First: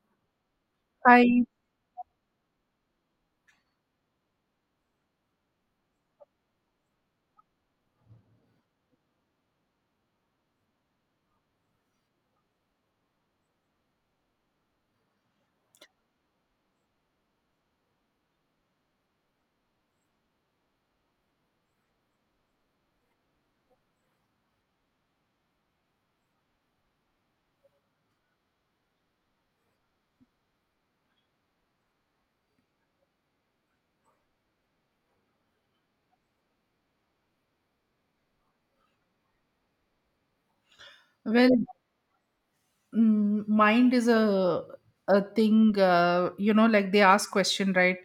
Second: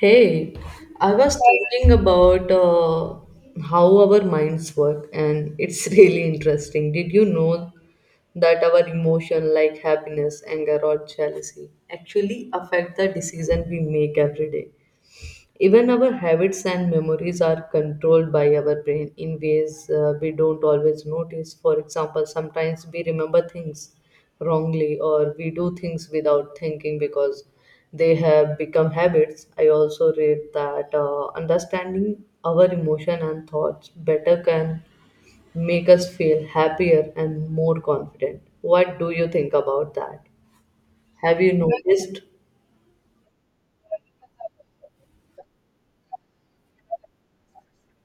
Hey, I was I thinking about how our minds work, and it's really interesting. Did you know that our emotion, like happiness, anger, or jealousy, actually affect the decision we make every day? Even our habits and memories are controlled by our brain in ways we don't always notice. For example, sometimes we remember things wrongly or we do things without thinking because they have become habits. I also read that understanding our emotion and thoughts better can make us feel happier and more confident. What do you think about that? Have well, you noticed? mm, mind is a thing. Like they ask question, right?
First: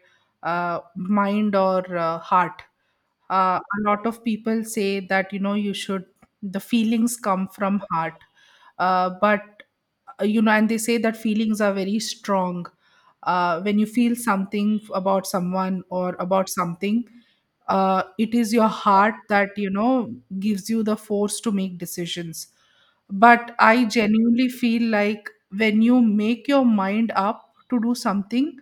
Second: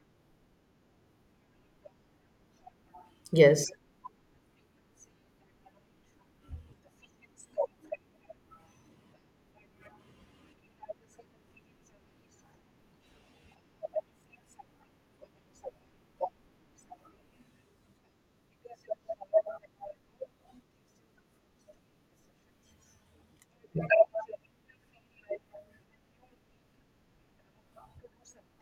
Mind or heart. Uh, Yes. a lot of people say that you know you should the feelings come from heart, but and they say that feelings are very strong, when you feel something about someone or about something, it is your heart that gives you the force to make decisions. But I genuinely feel like when you make your mind up to do something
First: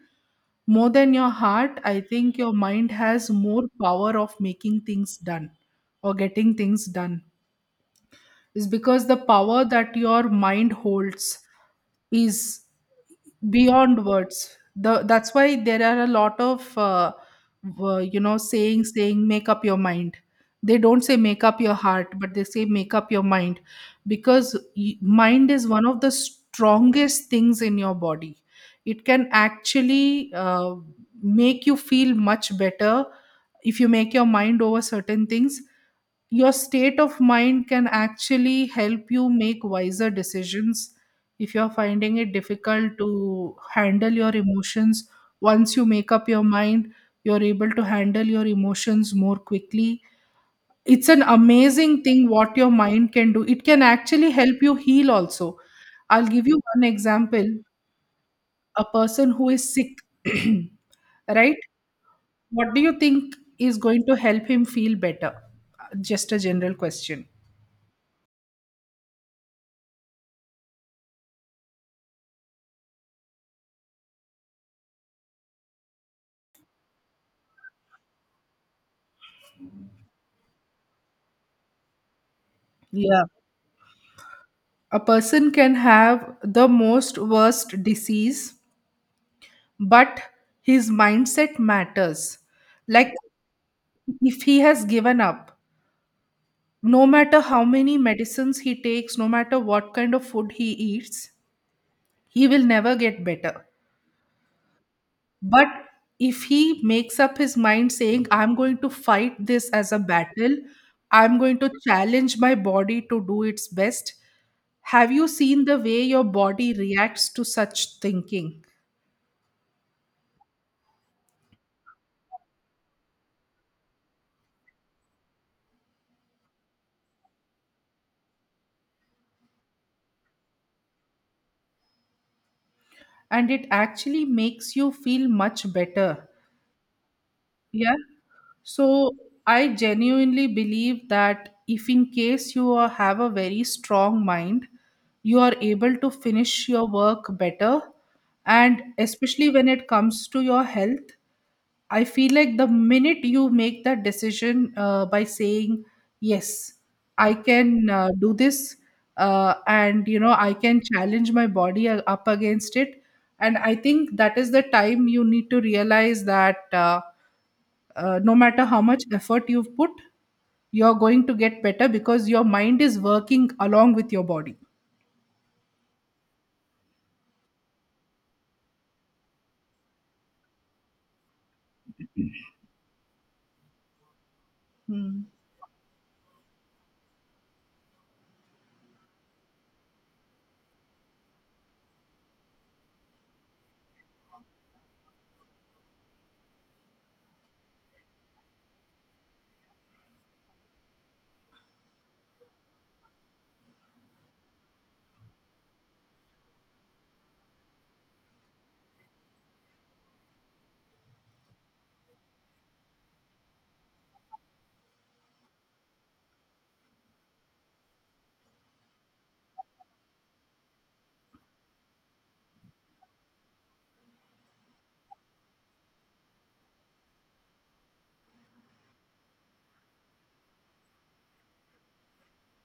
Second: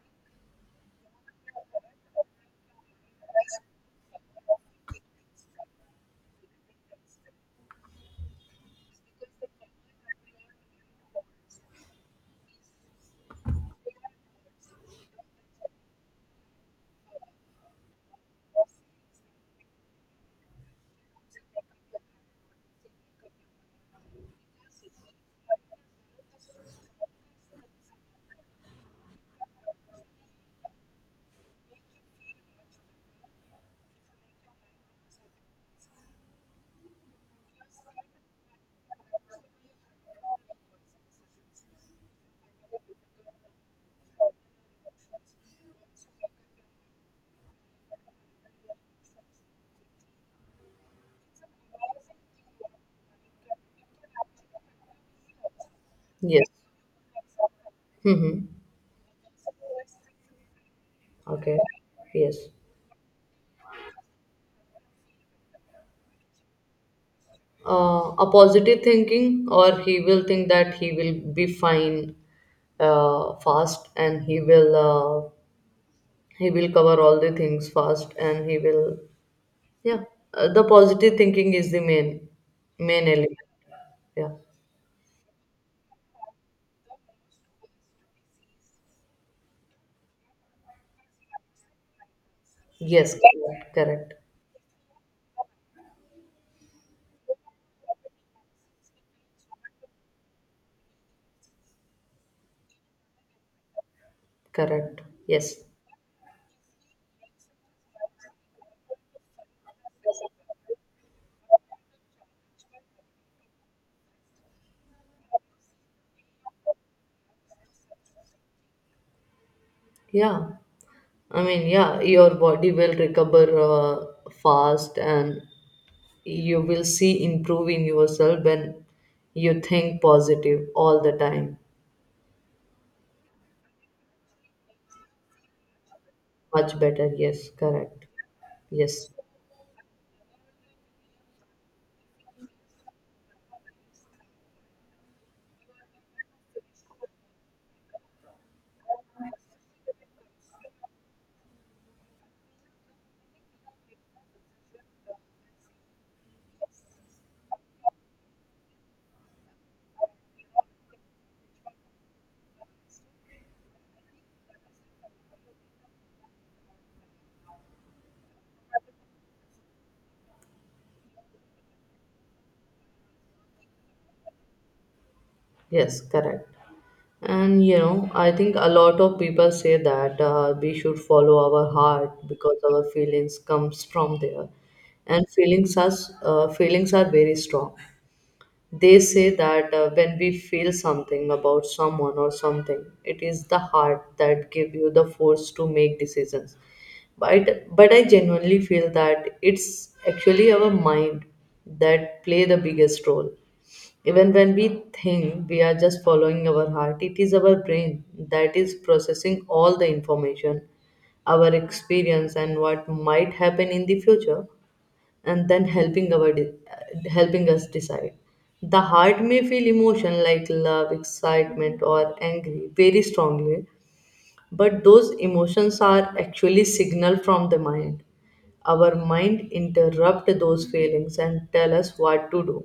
more than your heart, I think your mind has more power of making things done or getting things done. Is because the power that your mind holds is beyond words. The That's why there are a lot of sayings saying make up your mind. They don't say make up your heart, but they say make up your mind, because mind is one of the strongest things in your body. It can actually make you feel much better. If you make your mind over certain things, your state of mind can actually help you make wiser decisions. If you're finding it difficult to handle your emotions, once you make up your mind, you're able to handle your emotions more quickly. It's an amazing thing what your mind can do. It can actually help you heal also. I'll Yes. give you one example. Mm-hmm. A person who is sick, right? Okay. Yes. What do you think is going to help him feel better? Just a general question. A positive thinking or he will think that he will be fine fast, and he will cover all the things fast, and he will, yeah. The positive thinking is the main Yeah. element. Yeah. A person can have the most worst disease, but his mindset matters. Like, Yes, correct, correct, if he has given up, no matter how many medicines he takes, no matter what kind of food he eats, he will never get better. correct, yes. But if he makes up his mind saying, I'm going to fight this as a battle, I'm going to challenge my body to do its best. Have you seen the way your body reacts to such thinking? Yeah, I mean, yeah, your body will recover fast, and you will see improve in yourself when you think positive all the time. And it actually makes you feel much better. Much better, yes, Yeah. correct. Yes, So I genuinely believe that if in case have a very strong mind, you are able to finish your work better. And especially when it comes to your health, I feel like the minute you make that decision, by saying, yes, I can do this, and I can challenge my body up against it. And I think that is the time you need to realize that no matter how much effort you've put, you're going to get better because your mind is working along with your body. yes, correct. And you know, I think a lot of people say that we should follow our heart because our feelings comes from there, Hmm. and feelings are very strong. They say that when we feel something about someone or something, it is the heart that give you the force to make decisions. But I genuinely feel that it's actually our mind that play the biggest role. Even when we think we are just following our heart, it is our brain that is processing all the information, our experience, and what might happen in the future, and then helping helping us decide. The heart may feel emotion like love, excitement, or angry very strongly, but those emotions are actually signal from the mind. Our mind interrupt those feelings and tell us what to do.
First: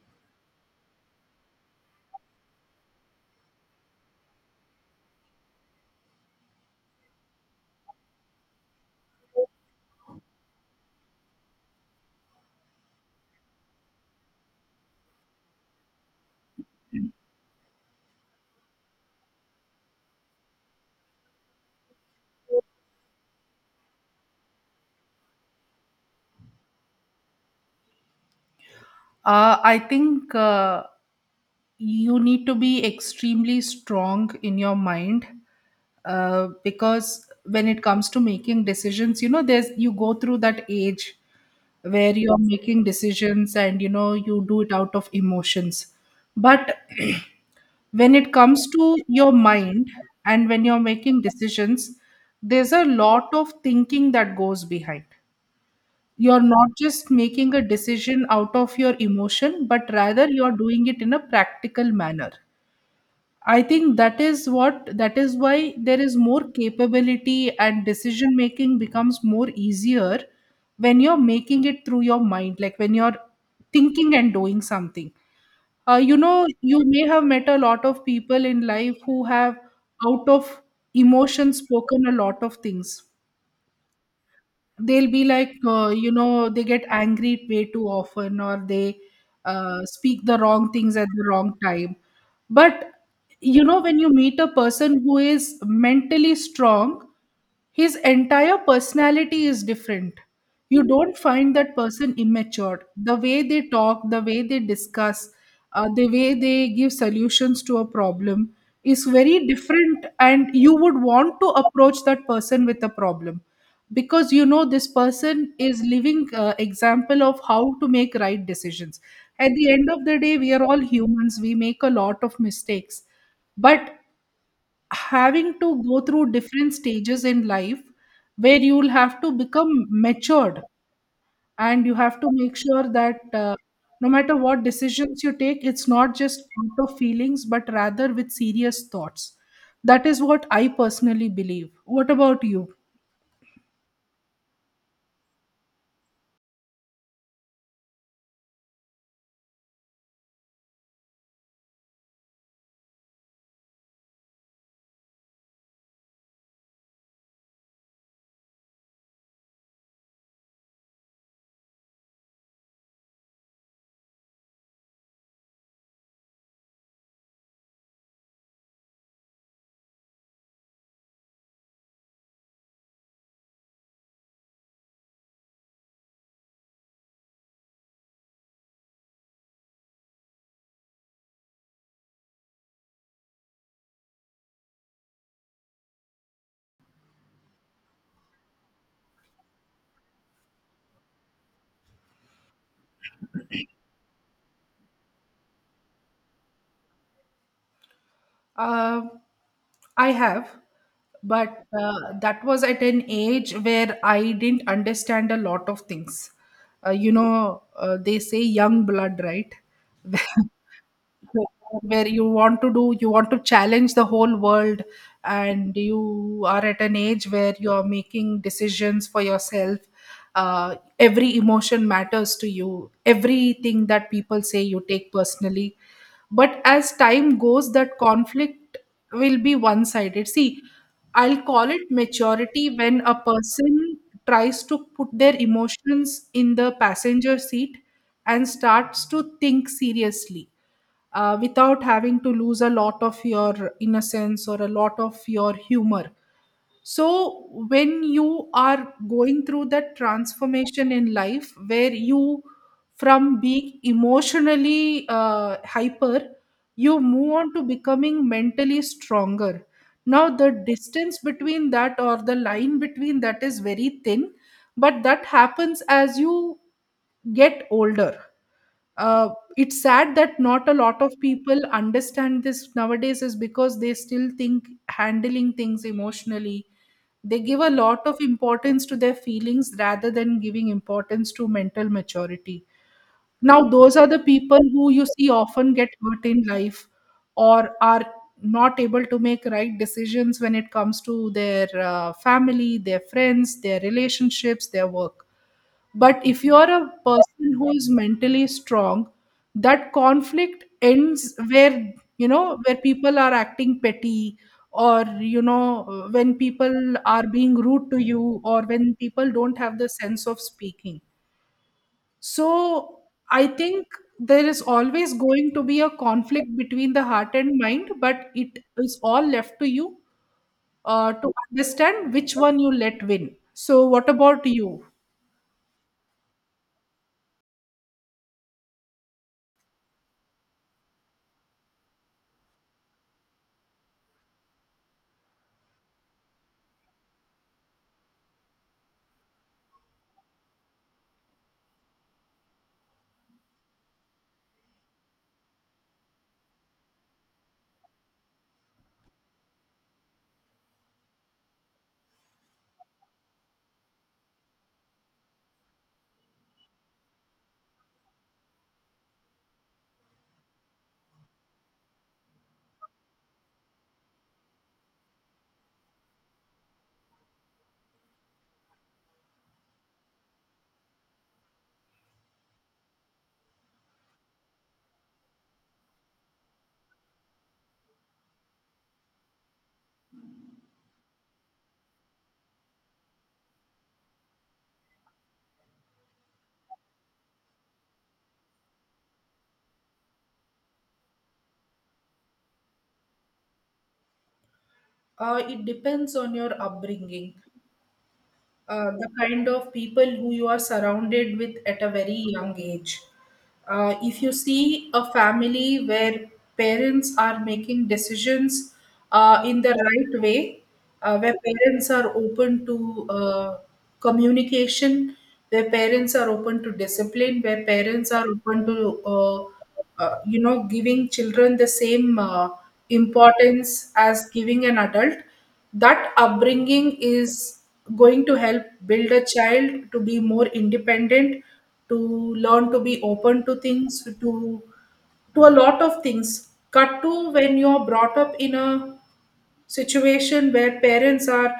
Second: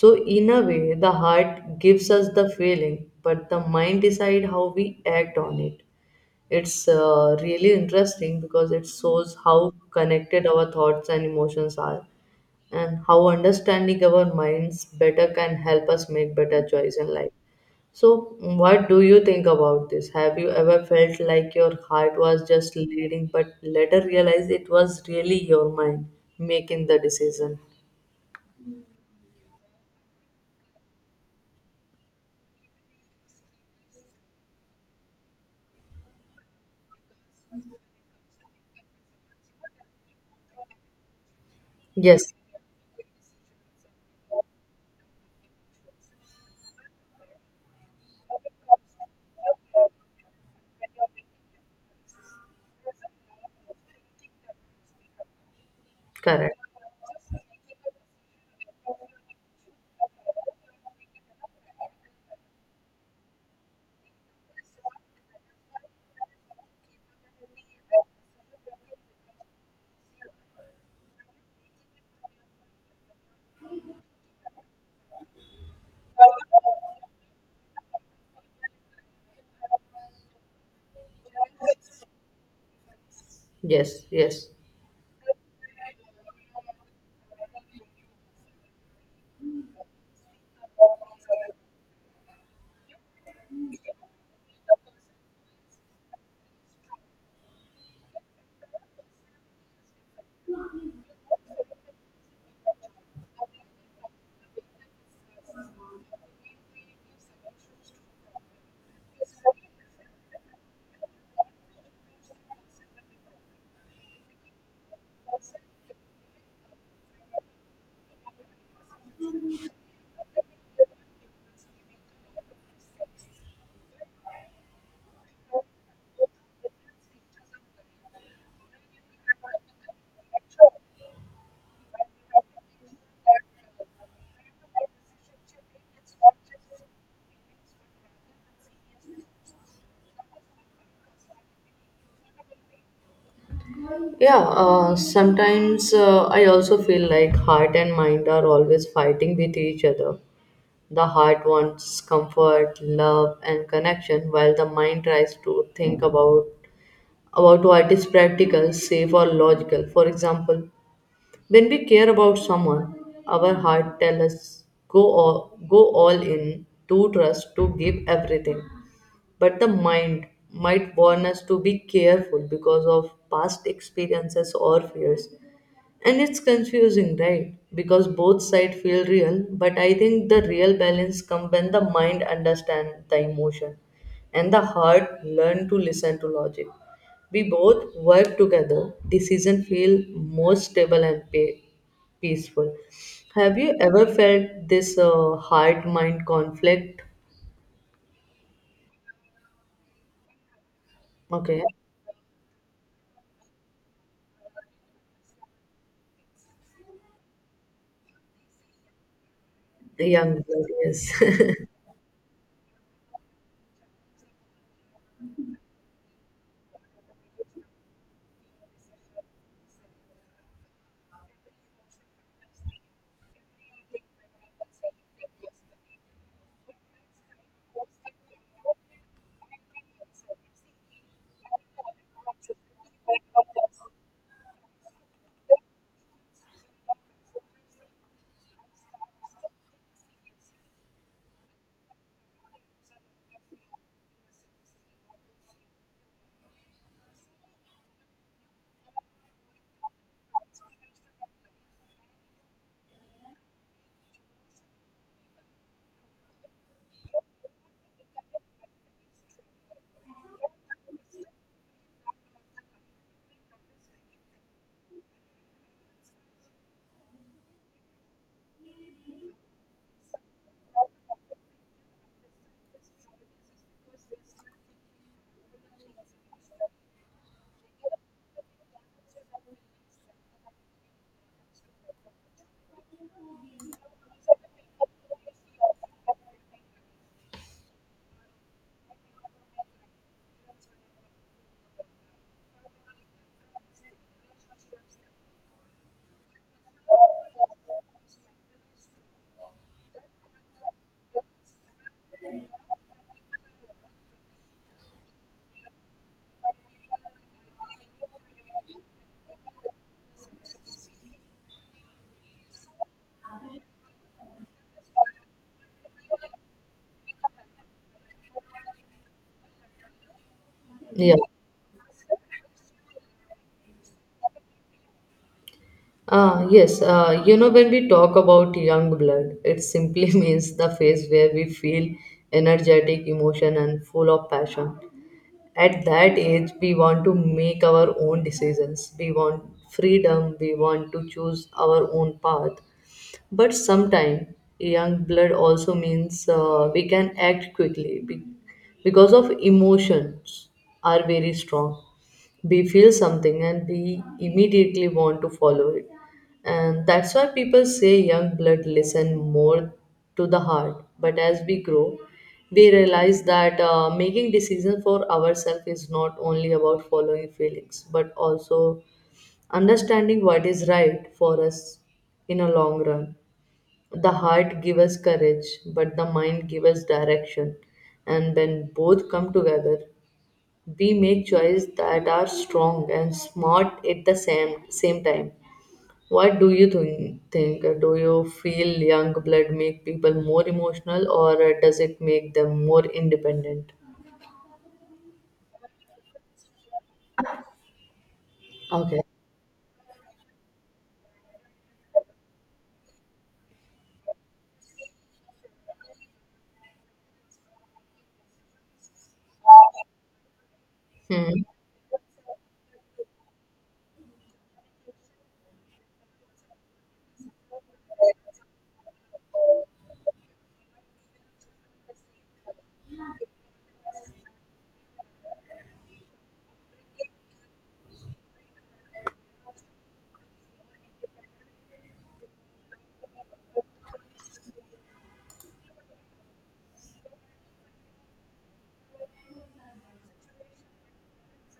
So in a way, the heart gives us the feeling, but the mind decide how we act on it. It's really interesting because it shows how connected our thoughts and emotions are and how understanding our minds better can help us make better choice in life. So, what do you think about this? Have you ever felt like your heart was just leading, but later realized it was really your mind making the decision? I think you need to be extremely strong in your mind, because when it comes to making decisions, you know, there's you go through that age where Yes, you're making decisions and you do it out of emotions. But when it comes to your mind and when you're making decisions, there's a lot of thinking that goes behind. You're correct. not just making a decision out of your emotion, but rather you're doing it in a practical manner. I think that is why there is more capability and decision making becomes more easier when you're making it through your mind, like when you're thinking and doing something. You may have met a lot of people in life who have, out of emotion, spoken a lot of things. Yes, yes. They'll be like, they get angry way too often, or they speak the wrong things at the wrong time. But when you meet a person who is mentally strong, his entire personality is different. You don't find that person immature. The way they talk, the way they discuss, the way they give solutions to a problem is very different, and you would want to approach that person with a problem, because you know this person is living example of how to make right decisions. At the end of the day, we are all humans, we make a lot of mistakes. But having to go through different stages in life where you will have to become matured, and you have to make sure that, no matter what decisions you take, it's not just out of feelings but rather with serious thoughts. That is what I personally believe. What about you? Yeah, sometimes I also feel like heart and mind are always fighting with each other. The heart wants comfort, love, and connection, while the mind tries to think about what is practical, safe, or logical. For example, when we care about someone, our heart tells us go all in, to trust, to give everything. But the mind might warn us to be careful because of past experiences or fears. And it's confusing, right? Because both sides feel real, but I think the real balance comes when the mind understands the emotion and the heart learn to listen to logic. We both work together, decision feel more stable and peaceful. Have you ever felt this heart mind conflict? Uh, I have, Okay, but that was at an age where I didn't understand a lot of things. They say young blood, right? young blood, yes. Where you want to challenge the whole world, and you are at an age where you are making decisions for yourself. Every emotion matters to you. Everything that people say, you take personally. But as time goes, that conflict will be one sided, see. I'll call it maturity when a person tries to put their emotions in the passenger seat and starts to think seriously, without having to lose a lot of your innocence or a lot of your humor. So, when you are going through that transformation in life where you, from being emotionally hyper, you move on to becoming mentally stronger. Now, the distance between that or the line between that is very thin, but that happens as you get older. Uh, it's sad that not a lot of people understand this nowadays, is because they still think handling things emotionally, they give a lot of importance to their feelings rather than giving importance to mental maturity. Now, those are the people who you see often get hurt in life, or are not able to make right decisions when it comes to their family, their friends, their relationships, their work. But if you are a person who is mentally strong, that conflict ends where, where people are acting petty, or, when people are being rude to you, or when people don't have the sense of speaking. So I think there is always going to be a conflict between the heart and mind, but it is all left to you Yeah. to understand which one you let win. So, what about you? Ah, yes. You know, when we talk about young blood, it simply means the phase where we feel energetic, emotion, and full of passion. At that age we want to make our own decisions, we want freedom, we want to choose our own path. But sometimes young blood also means we can act quickly because of emotions are very strong. We feel something and we immediately want to follow it, and that's why people say young blood listen more to the heart. But as we grow, we realize that making decisions for ourselves is not only about following feelings, but also understanding what is right for us in a long run. The heart gives us courage, but the mind gives us direction. And when both come together, we make choices that are strong and smart at the same time. What do you think? Think do you feel young blood make people more emotional, or does it make them more independent? It depends on your upbringing, Okay. the kind of people who you are surrounded with at a very young age. If you see a family where parents are making decisions in the right way, where Hmm. parents are open to communication, where parents are open to discipline, where parents are open to uh, giving children the same importance as giving an adult, that upbringing is going to help build a child to be more independent, to learn to be open to things, to a lot of things. Cut to when you're brought up in a situation where parents are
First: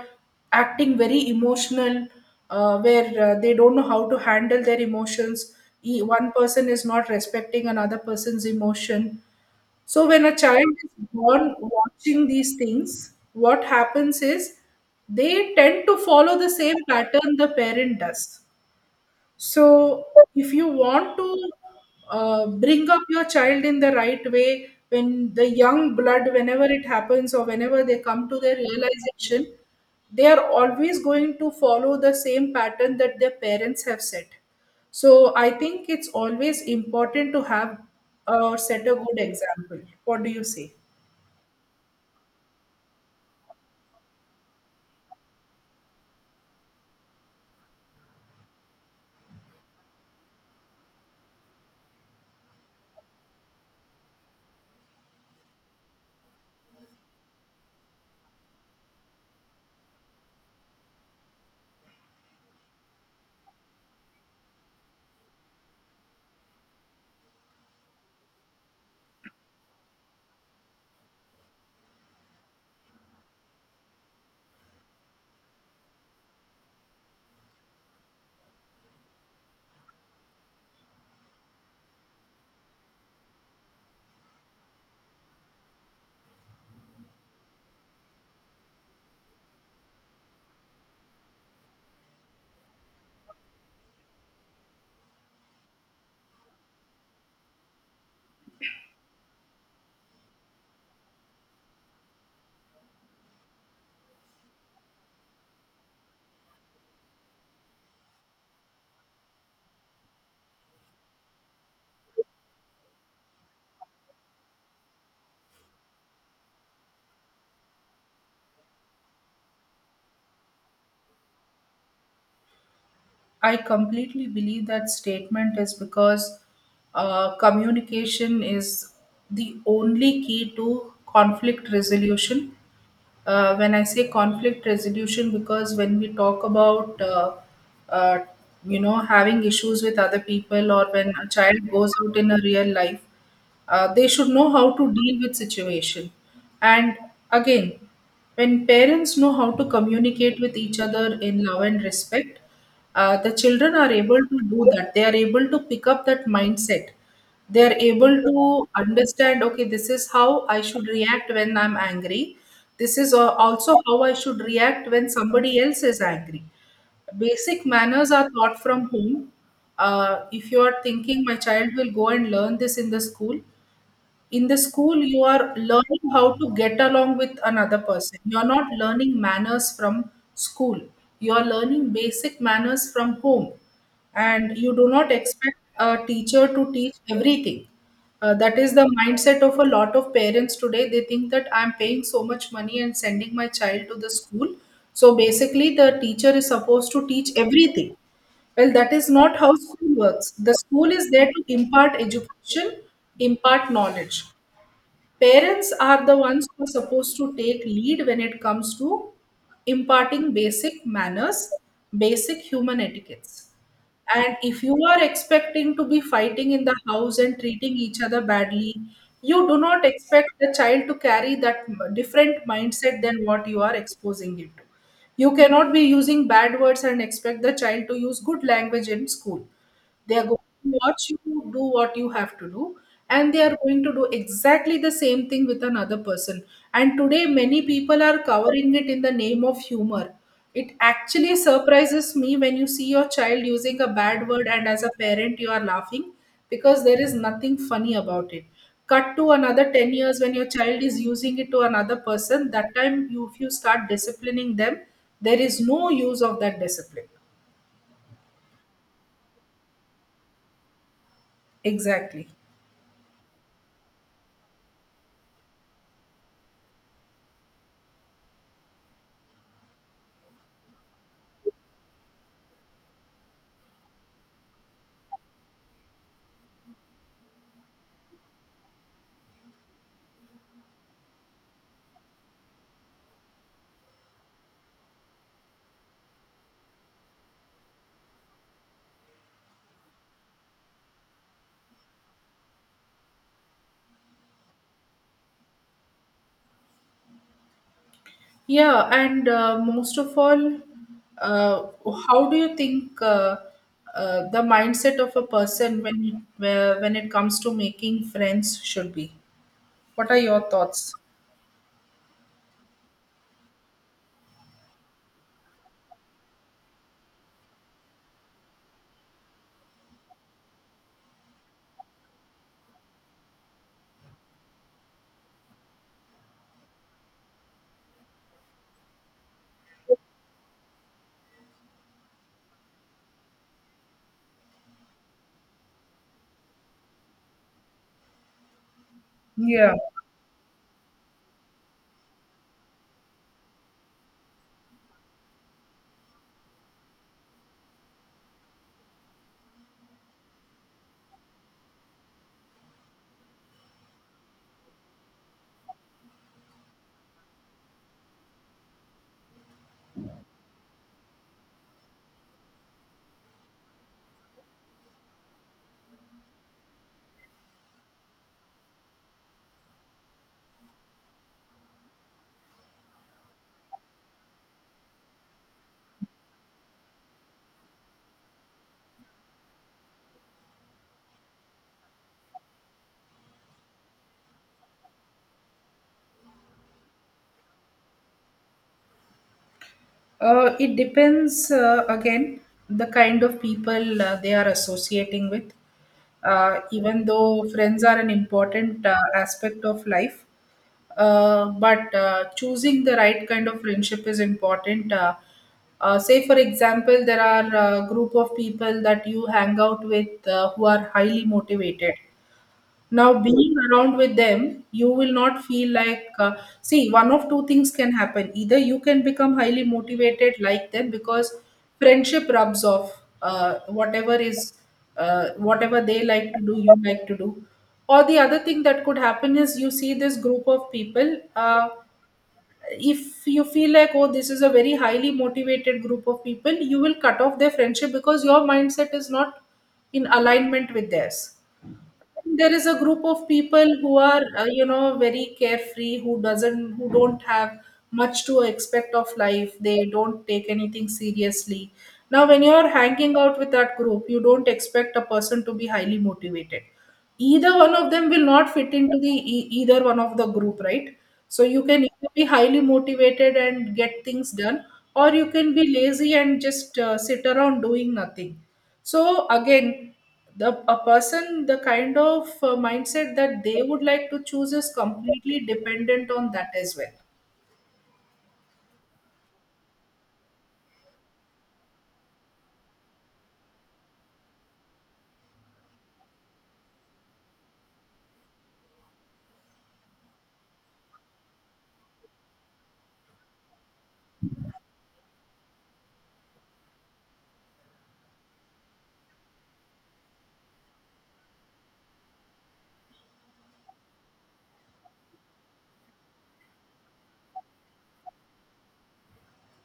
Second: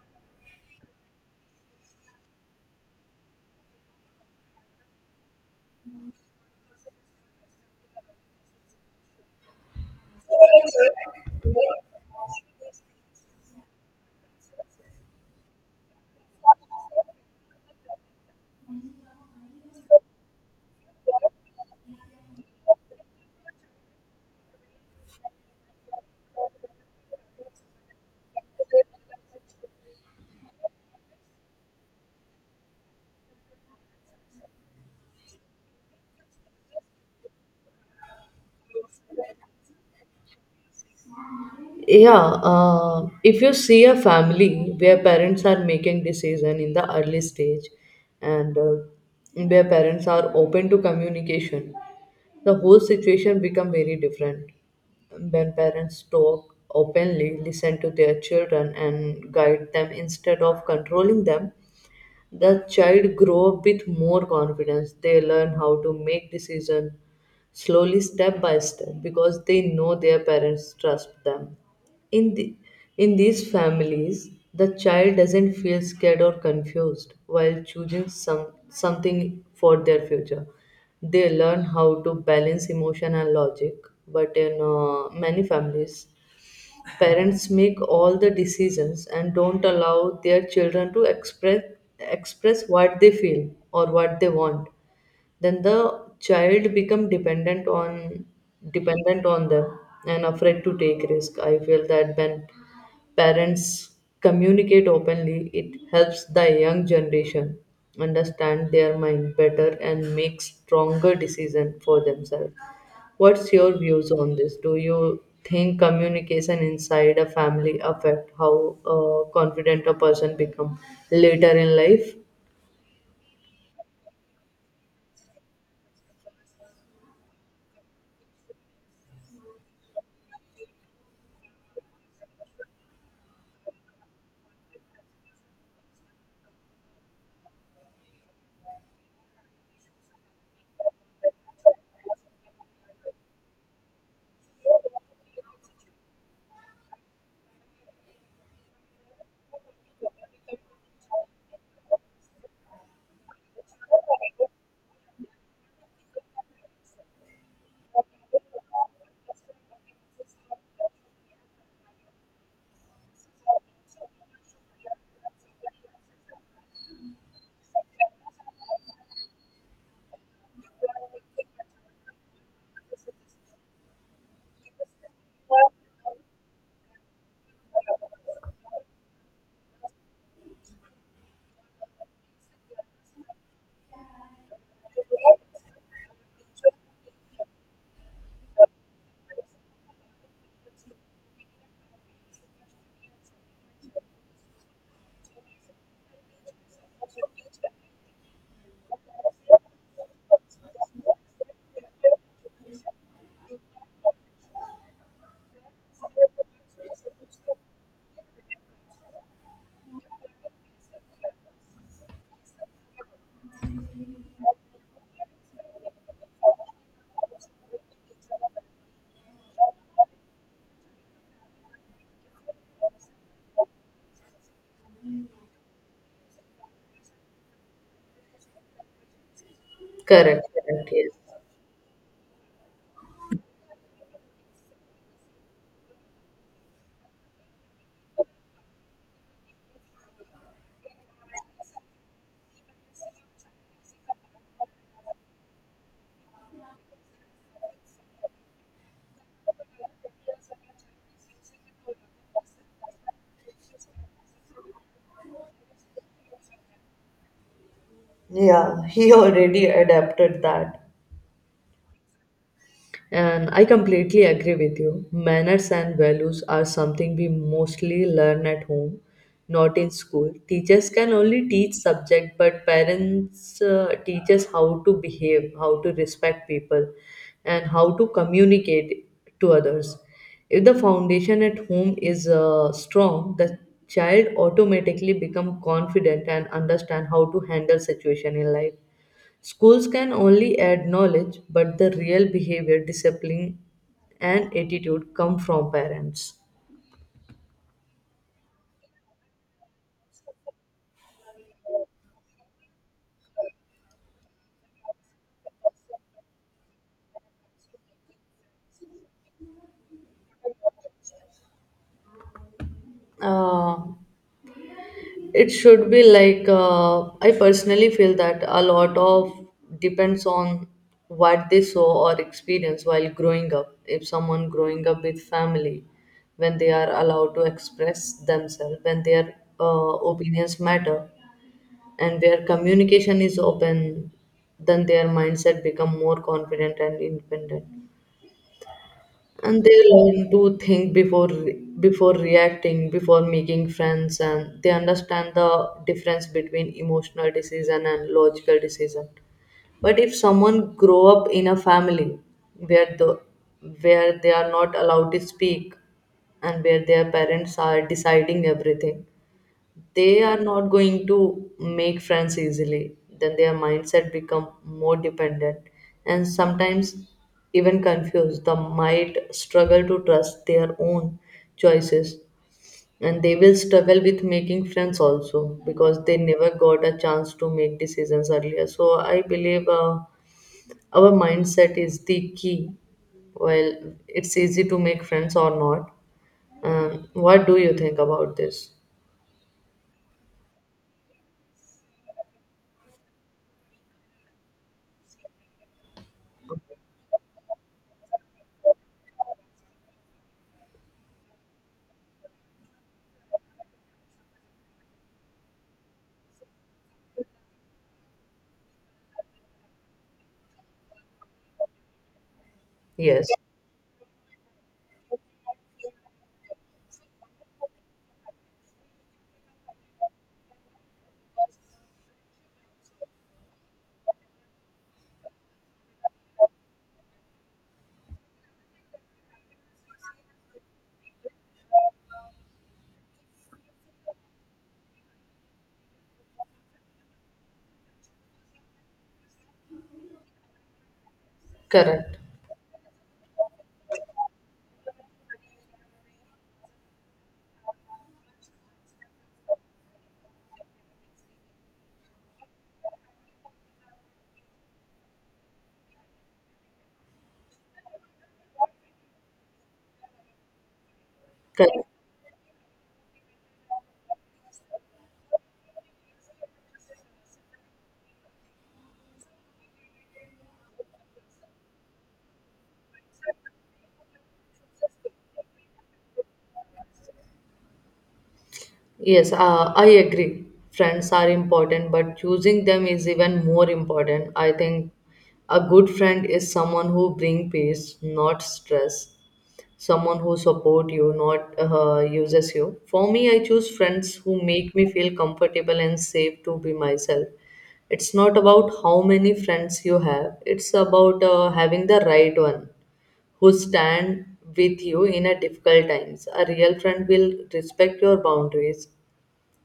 acting very emotional, where they don't know how to handle their emotions. One person is not respecting another person's emotion. So when a child is born watching these things, what happens is they tend to follow the same pattern the parent does. So, if you want to bring up your child in the right way, when the young blood, whenever it happens or whenever they come to their realization, they are always going to follow the same pattern that their parents have set. So, I think it's always important to have or set a good example. What do you say? Yeah. If you see a family where parents are making decision in the early stage, and where parents are open to communication, the whole situation become very different. When parents talk openly, listen to their children, and guide them instead of controlling them, the child grow up with more confidence. They learn how to make decision slowly step by step because they know their parents trust them. in the, in these families, the child doesn't feel scared or confused while choosing something for their future. They learn how to balance emotion and logic. But in many families, parents make all the decisions and don't allow their children to express what they feel or what they want. Then the child become dependent on them, and afraid to take risk. I feel that when parents communicate openly, it helps the young generation understand their mind better and make stronger decision for themselves. What's your views on this? Do you think communication inside a family affect how confident a person become later in life? I completely believe that statement, is because communication is the only key to conflict resolution. When I say conflict resolution, because when we talk about uh, having issues with other people, or when a child goes out in a real life, they should know how to deal with situation. And again, when parents know how to communicate with each other in love and respect, the children are able to do that. They are able to pick up that mindset, they are able to understand, okay, this is how I should react when I'm angry, this is also how I should react when somebody else is angry. Basic manners are taught from home. If you are thinking my child will go and learn this in the school, in the school, you are learning how to get along with another person. You're not learning manners from school. You are learning basic manners from home. And you do not expect a teacher to teach everything. That is the mindset of a lot of parents today. They think that I'm paying so much money and sending my child to the school. So basically, the teacher is supposed to teach everything. Well, that is not how school works. The school is there to impart education, impart knowledge. Parents are the ones who are supposed to take lead when it comes to imparting basic manners, basic human etiquettes. And if you are expecting to be fighting in the house and treating each other badly, you do not expect the child to carry that different mindset than what you are exposing him to. You cannot be using bad words and expect the child to use good language in school. They are going Correct, to correct, watch yes. you do what you have to do, and they are going to do exactly the same thing with another person. And today, many people are covering it in the name of humor. It actually surprises me when you see your child using a bad word, and as a parent, you are laughing because there is nothing funny about it. Cut to another 10 years when your child is using it to another person, that time, if you start disciplining them, there is no use of that discipline. Yeah, he already adapted that. Exactly. And I completely agree with you. Manners and values are something we mostly learn at home, not in school. Teachers can only teach subject, but parents teach us how to behave, how to respect people, and how to communicate to others. If the foundation at home is strong, the child automatically become confident and understand how to handle situation in life. Schools can only add knowledge, but the real behavior, discipline, and attitude come from parents. Yeah, and most of all, uh, how do you think the mindset of a person when it comes to making friends should be? What are your thoughts? Uh, it should be like I personally feel that a lot of depends on what they saw or experience while growing up. If someone growing up with family, when they are allowed to express themselves, when their opinions matter, and where communication is open, then their mindset become more confident and independent. And Yeah. they learn to think before reacting, before making friends, and they understand the difference between emotional decision and logical decision. But if someone grow up in a family where the where they are not allowed to speak and where their parents are deciding everything, they are not going to make friends easily. Then their mindset become more dependent, and sometimes even confused. They might struggle to trust their own choices, and they will struggle with making friends also because they never got a chance to make decisions earlier. So I believe our mindset is the key, well, it's easy to make friends or not. Um, what do you think about this? It depends, again, the kind of people, they are associating with. Even though friends are an important, aspect of life, but choosing the right kind of friendship is important. Say, for example, there are a group of people that you hang out with, who are highly motivated. Now, Yes, being around with them, you will not feel like, see, one of two things can happen. Either you can become highly motivated like them, because friendship rubs off. uh, whatever is, Whatever they like to do, you like to do. Or the other thing that could happen is you see this group of people. If you feel like, oh, this is a very highly motivated group of people, you will cut off their friendship because your mindset is not in alignment with theirs. correct, There is a group of people who are, you know, very carefree, who don't have much to expect of life. They don't take anything seriously. Now when you are hanging out with that group, you don't expect a person to be highly motivated. Either one of them will not fit into the either one of the group, right? So you can correct. either be highly motivated and get things done, or you can be lazy and just sit around doing nothing. So again, the kind of mindset that they would like to choose is completely dependent on that as well. Yes, I agree. Friends are important, but choosing them is even more important. I think a good friend is someone who bring peace, not stress. Someone who support you, not uses you. For me, I choose friends who make me feel comfortable and safe to be myself. It's not about how many friends you have. It's about having the right one who stand with you in a difficult times. A real friend will respect your boundaries,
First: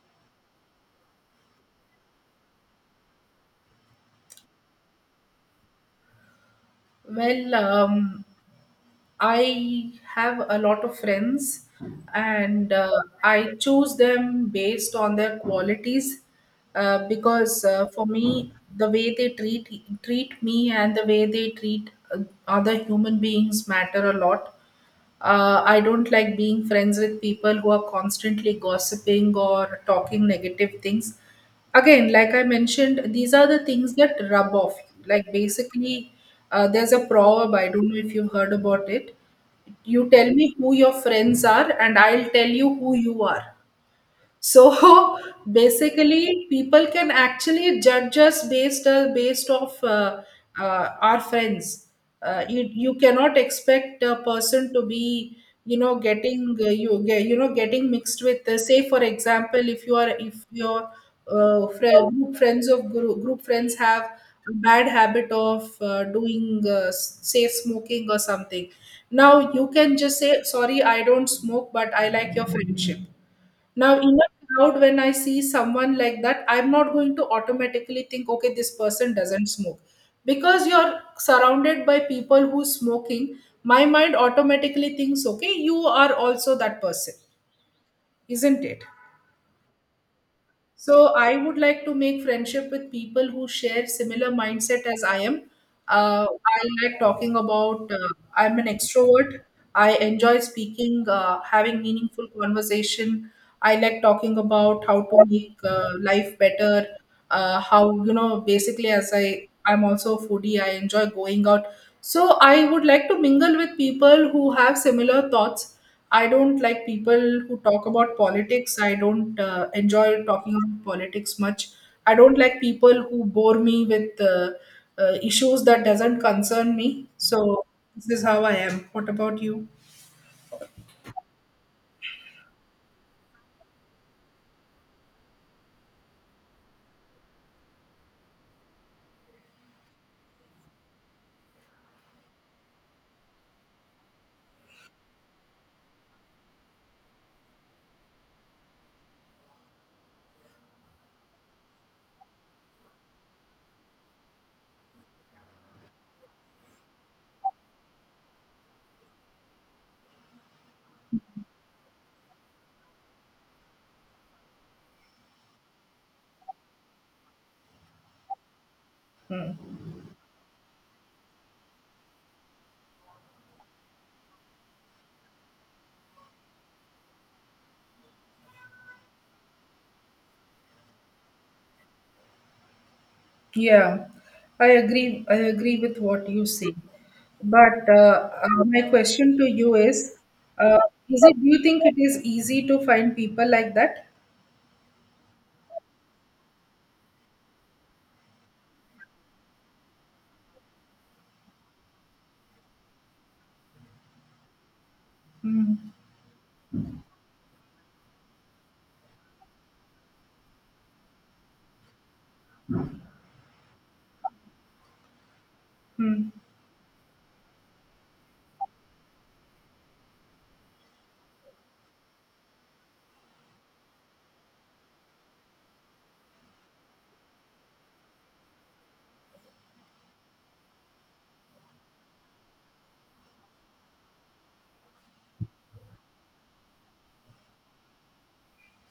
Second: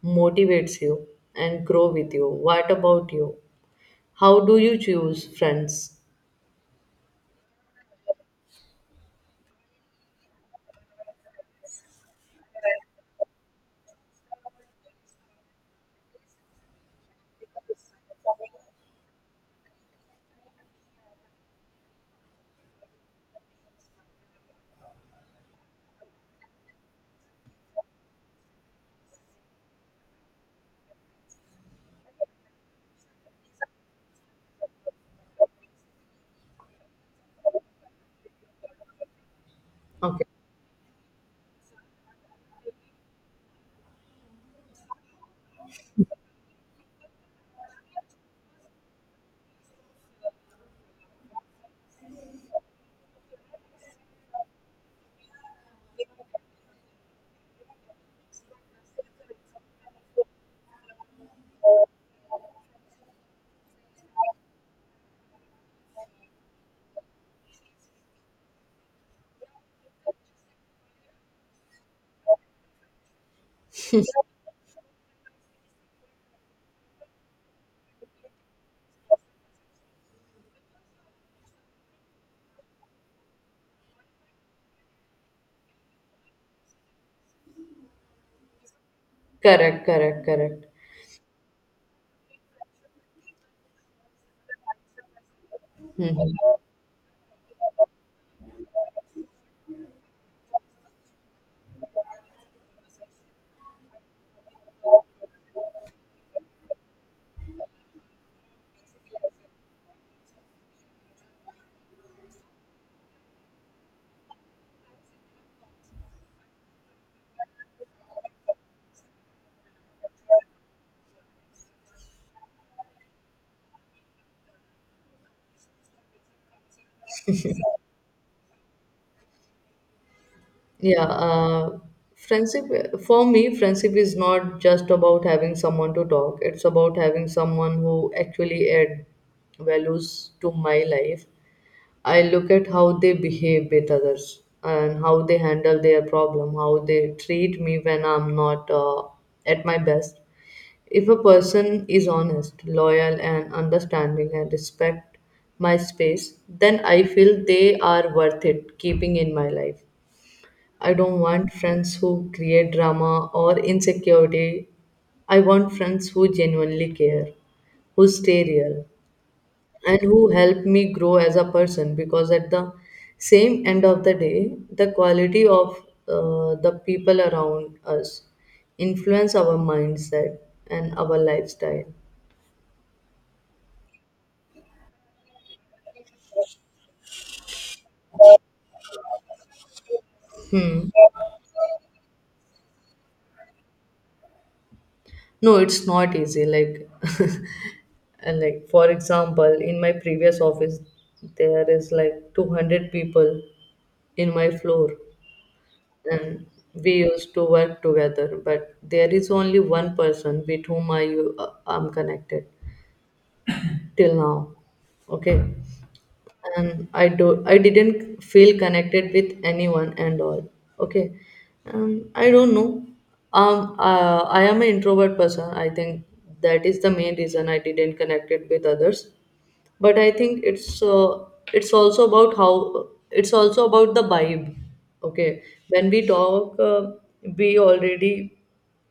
motivates you, and grow with you. What about you? How do you choose friends? Well, I have a lot of friends, and I choose them based on their qualities, because for me, the way they treat me and the way they treat other human beings matter a lot. I don't like being friends with people who are constantly gossiping or talking negative things. Again, like I mentioned, these are the things that rub off. You. Like, basically, there's a proverb, I don't know if you've heard about it. You Okay. tell me who your friends are, and I'll tell you who you are. So basically, people can actually judge us based off our friends. You cannot expect a person to be, you know, getting, you know, getting mixed with, say, for example, if your group friends have a bad habit of doing, say, smoking or something. Now you can just say, sorry, I don't smoke, but I like your friendship. Now, in a crowd, when I see someone like that, I'm not going to automatically think, okay, this person doesn't smoke. Because you're surrounded by people who's smoking, my mind automatically thinks, okay, you are also that person, isn't it? Correct, correct, correct. So I would like to make friendship with people who share similar mindset as I am. Hmm. I like talking about. I'm an extrovert. I enjoy speaking, having meaningful conversation. I like talking about how to make life better. How, you know, basically, as I'm also a foodie. I enjoy going out. So I would like to mingle with people who have similar thoughts. I don't like people who talk about politics. I don't enjoy talking about politics much. I don't like people who bore me with issues that doesn't concern me. So this is how I am. What about you? Yeah, friendship for me, friendship is not just about having someone to talk. It's about having someone who actually add values to my life. I look at how they behave with others and how they handle their problem, how they treat me when I'm not at my best. If a person is honest, loyal, and understanding and respect my space, then I feel they are worth it keeping in my life. I don't want friends who create drama or insecurity. I want friends who genuinely care, who stay real, and who help me grow as a person, because at the same end of the day, the quality of the people around us influence our mindset and our lifestyle. Yeah, I agree. I agree with what you say. But my question to you is: uh, is it? Do you think it is easy to find people like that? No, it's not easy. Like and like for example in my previous office there is like 200 people in my floor, Mm-hmm. and we used to work together, but there is only one person with whom I am connected till now. Okay. And I didn't feel connected with anyone and all. Okay, I don't know. I am an introvert person. I think that is the main reason I didn't connected with others. But I think it's also about how it's also about the vibe. Okay, when we talk, we already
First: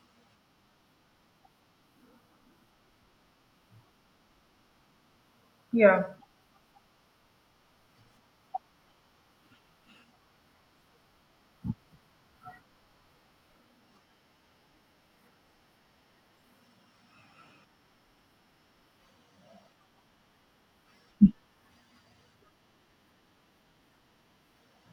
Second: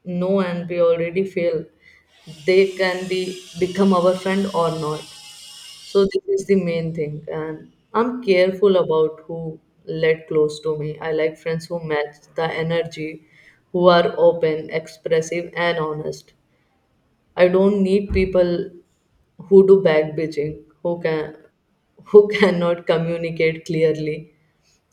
know and we already feel they can be become our friend or not. So Yeah. this is the main thing, and I'm careful about who let close to me. I like friends who match the energy, who are open, expressive, and honest. I don't need people who do back bitching, who can who cannot communicate clearly,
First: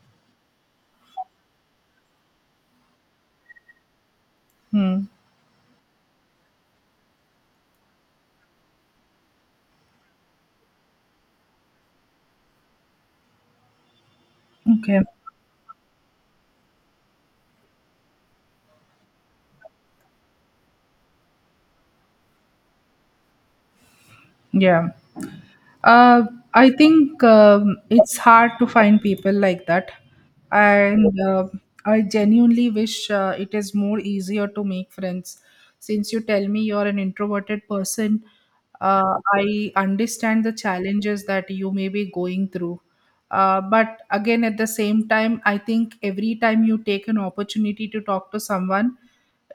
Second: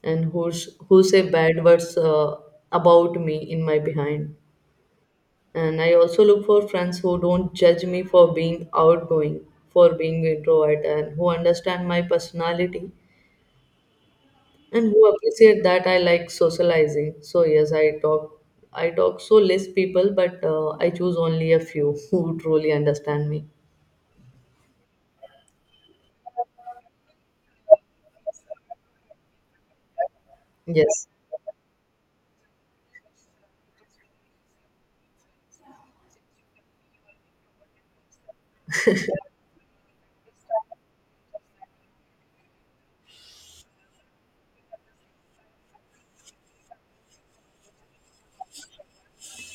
and who say bad words about me in my behind. Hmm. And I also look for friends who don't judge me for being outgoing, for being introvert, and who understand my personality and Okay. who appreciate that I like socializing. So yes, I talk. I talk so less people, but I choose only a few who truly understand me. Yeah. Uh, I think, it's hard to find people like that, Yes, and I genuinely wish it is more easier to make friends. Since you tell me you're an introverted person, I understand the challenges that you may be going through. But again, at the same time, I think every time you take an opportunity to talk to someone,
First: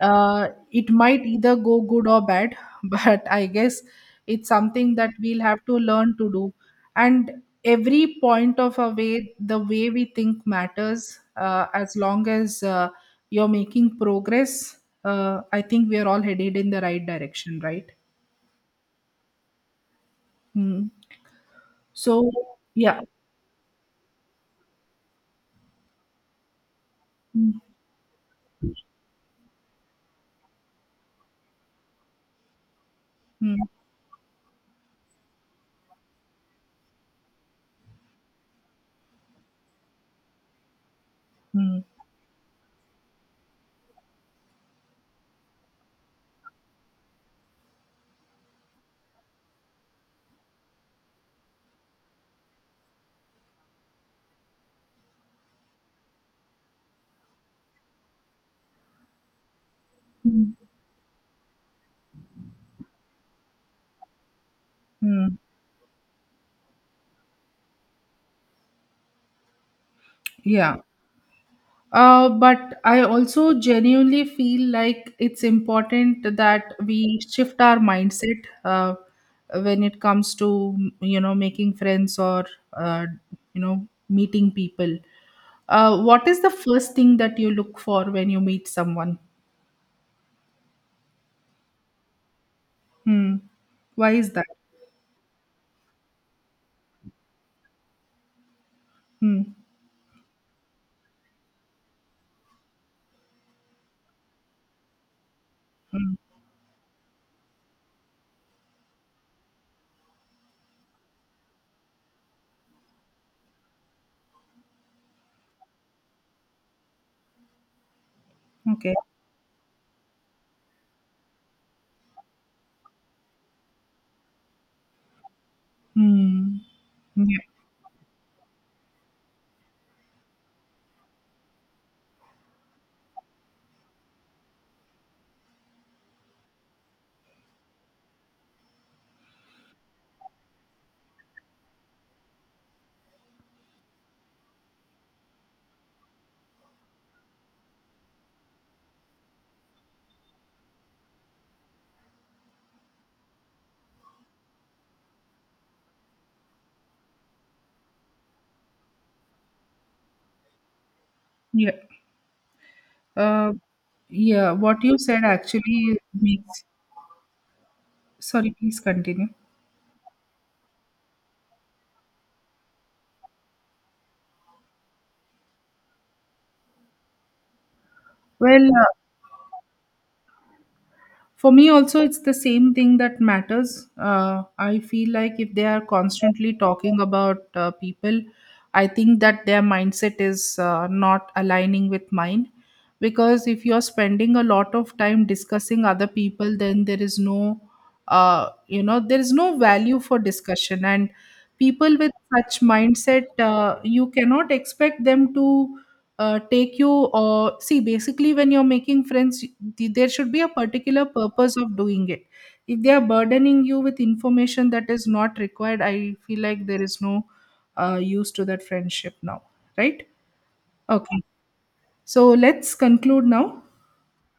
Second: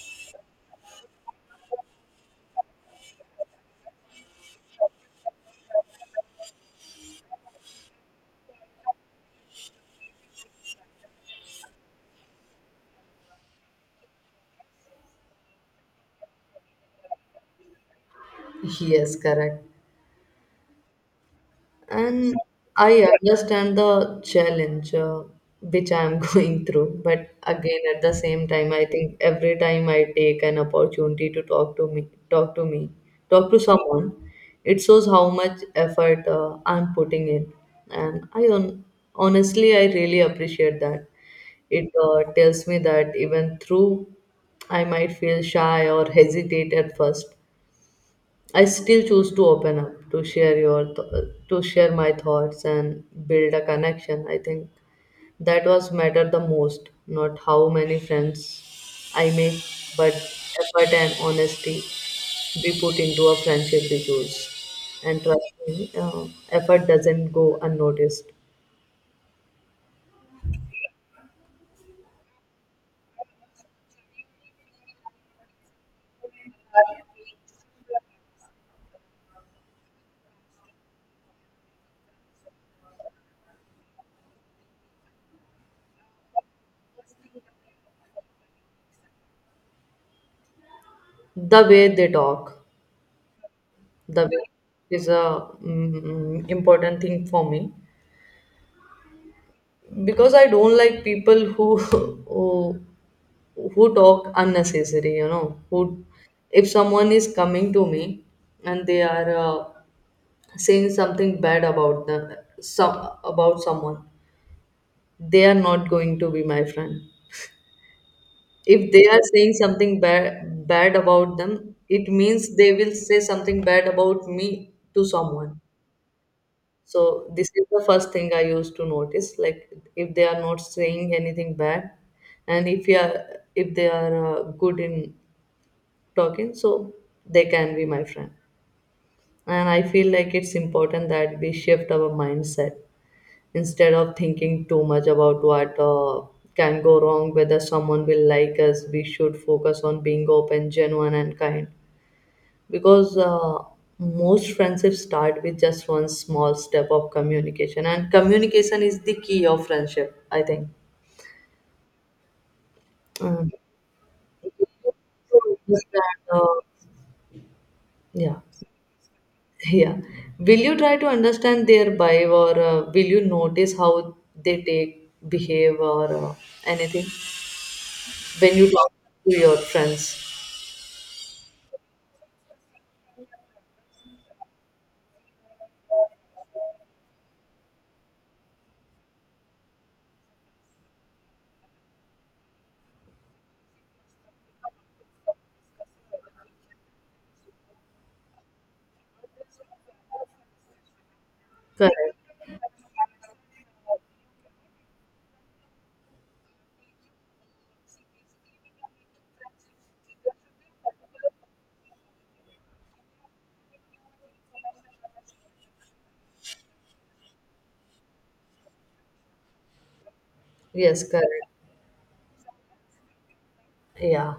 it might either go good or bad but I guess it's something that we'll have to learn to do. And every point of our way, the way we think matters, as long as, you're making progress, I think we are all headed in the right direction, right? yes, correct. Mm. So And yeah. I understand the challenge which I am going through, but Mm, again, at the same time, I think every time I take an opportunity to talk mm, to someone, it shows how much effort I'm putting in, and I on honestly, I really appreciate that. mm, It tells me that even through I might feel shy or hesitate at first, I still choose to open up, to share my thoughts and build a connection. I think that was matter the most, not how many friends I make, but mm, effort and honesty we put into a friendship we choose. And mm. trust me, effort doesn't go unnoticed. Yeah. But I also genuinely feel like it's important that we shift our mindset, when it comes to, you know, making friends or, uh, you know, meeting people. What is the first thing that you look for when you meet someone? The way they talk, Hmm. Why the is way that? is a important thing for me, Hmm. because I don't like people who who talk unnecessary, you know, who, Hmm. if someone is coming to me and they are saying something bad about the some about someone, they are not going to be my friend. If Okay. they are saying something bad about them, it means they will say something bad about me to someone. Hmm. So Yeah. this is the first thing I used to notice. Like if they are not saying anything bad, and if they are good in talking, so they can be my friend. And I feel like it's important that we shift our mindset instead of thinking too much about what can go wrong, whether someone will like us. We should focus on being open, genuine, and kind, because most friendships start with just one small step of communication, and communication is the key of friendship, I think. Yeah. um, Uh, yeah. What you said so just actually that, makes. Yeah. Sorry, please continue. Yeah. Will you try to understand their vibe, or will you notice how they take, behave, or anything when Well, you talk to your friends? for me also it's the same thing that matters. I feel like if they are constantly talking about people, I think that their mindset is not aligning with mine, because if you're spending a lot of time discussing other people, then there is no, you know, there is no value for discussion. And people with Correct. such mindset, you cannot expect them to take you, or see, basically, when you're making friends, there should be a particular purpose of doing it. If they are burdening you with information that is not required, I feel like there is no use to that friendship now, right? Yes, Okay, correct. so let's conclude now. Yeah.